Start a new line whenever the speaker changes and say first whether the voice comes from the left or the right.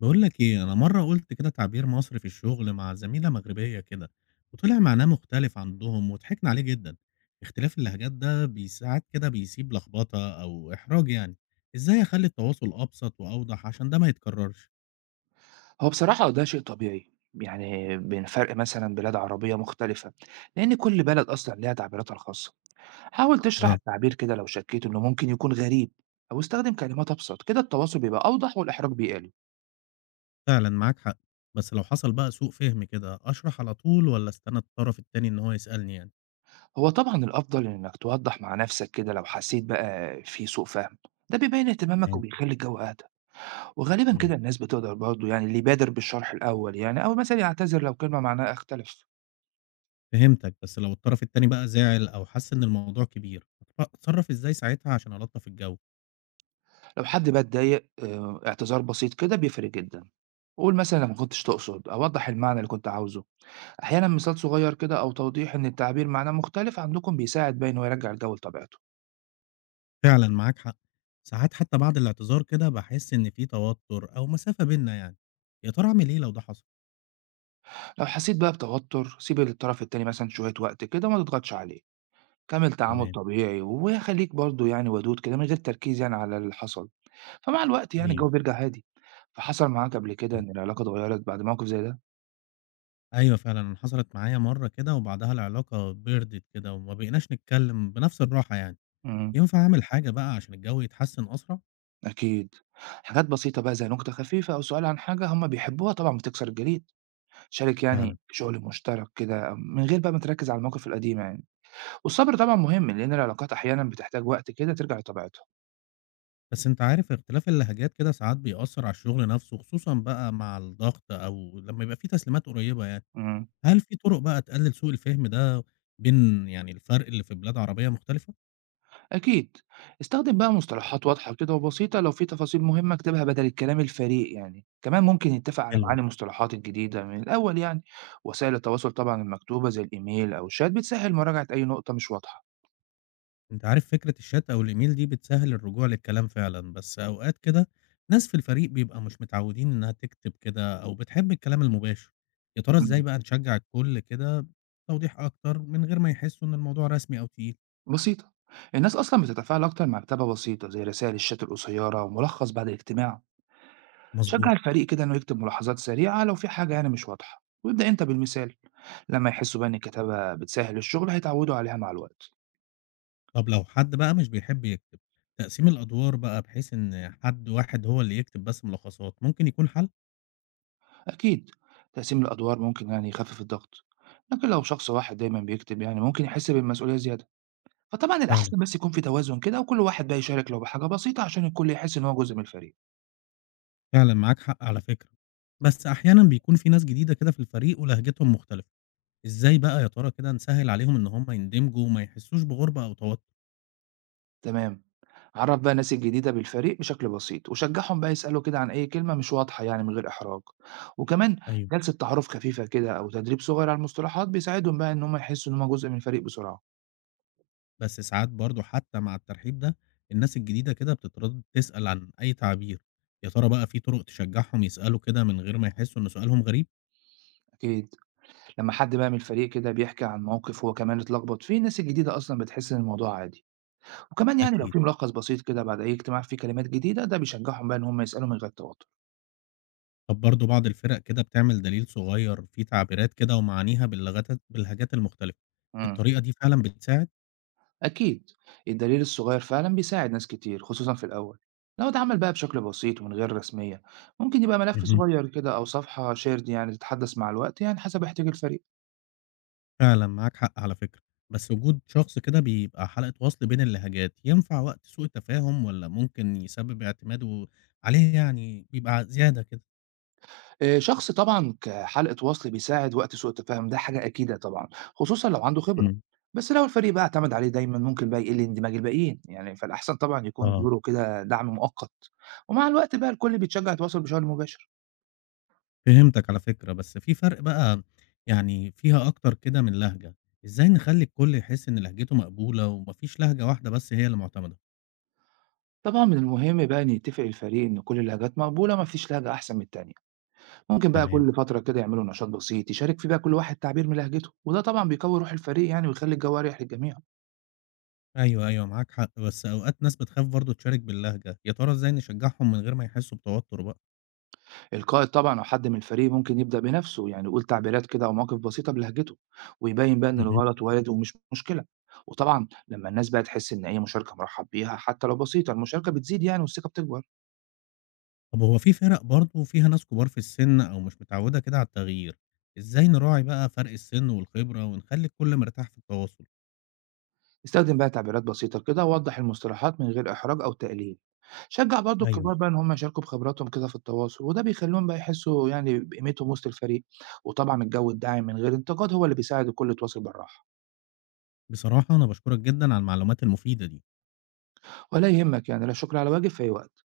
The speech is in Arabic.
left: بقول لك ايه، انا مره قلت كده تعبير مصري في الشغل مع زميله مغربيه كده، وطلع معناه مختلف عندهم وضحكنا عليه جدا. اختلاف اللهجات ده بيساعد كده، بيسيب لخبطه او احراج يعني. ازاي اخلي التواصل ابسط واوضح عشان ده ما يتكررش؟
right: هو بصراحة ده شيء طبيعي، يعني بين فرق مثلًا بلاد عربية مختلفة، لأن كل بلد أصلًا ليها تعبيراتها الخاصة، حاول تشرح
left: اه.
right: التعبير كده لو شكيت إنه ممكن يكون غريب، أو استخدم كلمات أبسط، كده التواصل بيبقى أوضح والإحراج بيقل،
left: فعلا معاك حق. بس لو حصل بقى سوء فهم كده، اشرح على طول ولا استنى الطرف التاني ان هو يسالني يعني؟
right: هو طبعًا الأفضل إنك توضح مع نفسك كده لو حسيت بقى في سوء فهم، ده بيبين اهتمامك
left: تمام.
right: وبيخلي الجو أهدى، وغالبًا
left: مم.
right: كده الناس بتقدر برضه يعني اللي يبادر بالشرح الأول يعني، أو مثلًا يعتذر لو كلمة معناها اختلف.
left: فهمتك. بس لو الطرف التاني بقى زعل او حس ان الموضوع كبير، اتصرف ازاي ساعتها عشان الطف الجو؟
right: لو حد بقى اتضايق اعتذار بسيط كده بيفرق جدًا، قُل مثلًا أنا ما كنتش تقصد، أوضّح المعنى اللي كنت عاوزه، أحيانًا مثال صغير كده أو توضيح إن التعبير معناه مختلف عندكم بيساعد بقى إن هو يرجّع الجو لطبيعته،
left: فعلًا معاك حق. ساعات حتى بعد الاعتذار كده باحس إن في توتر أو مسافة بيننا يعني. يا ترى أعمل إيه لو ده حصل؟
right: لو حسيت بقى بتوتر سيب الطرف التاني مثلًا شوية وقت كده وما تضغطش عليه، كمّل تعامل
left: تمام.
right: طبيعي وخلّيك برضه يعني ودود كده من غير تركيز يعني على اللي حصل، فمع الوقت يعني
left: أيوه،
right: الجو بيرجع هادي، فحصل معاك قبل كده
left: آه.
right: إن العلاقة اتغيّرت بعد موقف زي ده؟
left: أيوه فعلًا، أنا حصلت معايا مرّة كده وبعدها العلاقة بِرْدِت كده وما بقيناش نتكلّم بنفس الراحة يعني.
right: إمم.
left: ينفع أعمل حاجة بقى عشان الجو يتحسّن أسرع؟
right: أكيد. حاجات بسيطة بقى زي نكتة خفيفة أو سؤال عن حاجة هُم بيحبوها طبعًا بتكسر الجليد. شارك
left: فعلًا.
right: يعني شغل مشترك كده من غير بقى ما تركّز على المواقف القديمة يعني. والصبر طبعًا مهم، لإن العلاقات أحيانًا بتحتاج وقت كده ترجع لطبيعتها.
left: بس أنت عارف اختلاف اللهجات كده ساعات بيأثّر على الشغل نفسه، خصوصًا بقى مع الضغط أو لمّا يبقى في تسليمات قريّبة يعني.
right: إمم.
left: هل في طُرق بقى تقلِّل سوء الفهم ده بين يعني الفرق اللي في بلاد عربية مختلفة؟
right: أكيد. استخدم بقى مصطلحات واضحة كده وبسيطة، لو في تفاصيل مهمة اكتبها بدل الكلام الفريق يعني. كمان ممكن نتفق على
left: حلو.
right: معاني المصطلحات الجديدة من الأول يعني. وسائل التواصل طبعًا المكتوبة زي الإيميل أو الشات بتسهّل مراجعة أي نقطة مش واضحة.
left: أنت عارف فكرة الشات أو الإيميل دي بتسهل الرجوع للكلام فعلا، بس أوقات كده ناس في الفريق بيبقى مش متعودين إنها تكتب كده أو بتحب الكلام المباشر. يا ترى إزاي
right: إمم.
left: بقى نشجع الكل كده توضيح أكتر من غير ما يحسوا إن الموضوع رسمي أو تقيل؟
right: بسيطة. الناس أصلا بتتفاعل أكتر مع كتابة بسيطة زي رسائل الشات القصيرة وملخص بعد الاجتماع. شجع
left: مظبوط.
right: الفريق كده إنه يكتب ملاحظات سريعة لو في حاجة يعني مش واضحة وابدأ أنت بالمثال. لما يحسوا بقى إن الكتابة بتسهل الشغل هيتعودوا عليها مع الوقت.
left: طب لو حد بقى مش بيحب يكتب، تقسيم الأدوار بقى بحيث إن حد واحد هو اللي يكتب بس ملخصات ممكن يكون حل.
right: أكيد. تقسيم الأدوار ممكن يعني يخفف الضغط، لكن لو شخص واحد دايما بيكتب يعني ممكن يحس بالمسؤولية زيادة، فطبعا
left: فعلا.
right: الأحسن بس يكون في توازن كده وكل واحد بقى يشارك لو بحاجة بسيطة عشان الكل يحس إن هو جزء من الفريق.
left: فعلا معاك حق على فكرة. بس أحيانا بيكون في ناس جديدة كده في الفريق ولهجتهم مختلفة. إزاي بقى يا ترى كده نسهّل عليهم إن هم يندمجوا وما يحسّوش بغُربة أو توتُّر؟
right: تمام. عرّف بقى الناس الجديدة بالفريق بشكل بسيط، وشجّعهم بقى يسألوا كده عن أي كلمة مش واضحة يعني من غير إحراج، وكمان
left: أيوه.
right: جلسة تعارُف خفيفة كده أو تدريب صغير على المصطلحات بيساعدهم بقى إن هم يحسّوا إن هم جزء من الفريق بسرعة.
left: بس ساعات برضه حتّى مع الترحيب ده، الناس الجديدة كده بتتردّد تسأل عن أي تعبير، يا ترى بقى في طُرق تشجّعهم يسألوا كده من غير ما يحسّوا إن سؤالهم غريب؟
right: أكيد. لمّا حد بقى من الفريق كده بيحكي عن موقف هو كمان اتلخبط فيه، الناس الجديدة أصلًا بتحس إن الموضوع عادي، وكمان يعني لو
left: أكيد.
right: في ملخص بسيط كده بعد أي اجتماع فيه كلمات جديدة، ده بيشجّعهم بقى إن هم يسألوا من غير توتر.
left: طَب برضه بعض الفِرَق كده بتعمل دليل صغيّر فيه تعبيرات كده ومعانيها باللغات باللهجات المختلفة،
right: إمم.
left: الطريقة دي فعلًا بتساعد؟
right: أكيد. الدليل الصغير فعلا بيساعد ناس كتير خصوصا في الأول، لو اتعمل بقى بشكل بسيط ومن غير رسمية ممكن يبقى ملف
left: مهم.
right: صغير كده أو صفحة شيرد يعني تتحدث مع الوقت يعني حسب احتياج الفريق.
left: فعلًا معاك حق على فكرة. بس وجود شخص كده بيبقى حلقة وصل بين اللهجات، ينفع وقت سوء التفاهم والّا ممكن يسبب اعتماده عليه يعني بيبقى زيادة كده؟
right: آه، شخص طبعا كحلقة وصل بيساعد وقت سوء التفاهم ده حاجة أكيدة طبعا، خصوصا لو عنده خبرة.
left: إمم.
right: بس لو الفريق بقى اعتمد عليه دايما ممكن بقى يقل اندماج الباقيين يعني، فالأحسن طبعا يكون
left: آه،
right: دوره كده دعم مؤقت، ومع الوقت بقى الكل بيتشجع يتواصل بشكل مباشر.
left: فهمتك على فكرة. بس في فرق بقى يعني فيها أكتر كده من لهجة، إزاي نخلّي الكل يحس إن لهجته مقبولة وما فيش لهجة واحدة بس هي اللي معتمدة؟
right: طبعا من المهم بقى إن يتفق الفريق إن كل اللهجات مقبولة مفيش لهجة أحسن من التانية. ممكن بقى
left: تمام.
right: كل فترة كده يعملوا نشاط بسيط يشارك فيه بقى كل واحد تعبير من لهجته وده طبعا بيقوي روح الفريق يعني ويخلي الجو أريح للجميع.
left: أيوه، أيوه معاك حق، بس أوقات ناس بتخاف برضه تشارك باللهجة، يا ترى إزاي نشجعهم من غير ما يحسوا بتوتر بقى؟
right: القائد طبعا أو حد من الفريق ممكن يبدأ بنفسه يعني يقول تعبيرات كده أو مواقف بسيطة بلهجته، ويبين بقى إن
left: اهم.
right: الغلط وارد ومش مشكلة. وطبعا لما الناس بقى تحس إن أي مشاركة مرحب بيها حتى لو بسيطة المشاركة بتزيد يعني والثقة بتكبر.
left: طب هو في فرق برضه فيها ناس كبار في السن أو مش متعودة كده على التغيير، إزاي نراعي بقى فرق السن والخبرة ونخلي الكل مرتاح في التواصل؟
right: استخدم بقى تعبيرات بسيطة كده ووضح المصطلحات من غير إحراج أو تقليل. شجع برضو
left: ايوه.
right: الكبار بقى إن هم يشاركوا بخبراتهم كده في التواصل وده بيخليهم بقى يحسوا يعني بقيمتهم وسط الفريق. وطبعا الجو الداعم من غير انتقاد هو اللي بيساعد الكل يتواصل بالراحة.
left: بصراحة أنا بشكرك جدا على المعلومات المفيدة دي.
right: ولا يهمك، يعني لا شكر على واجب، في أي وقت.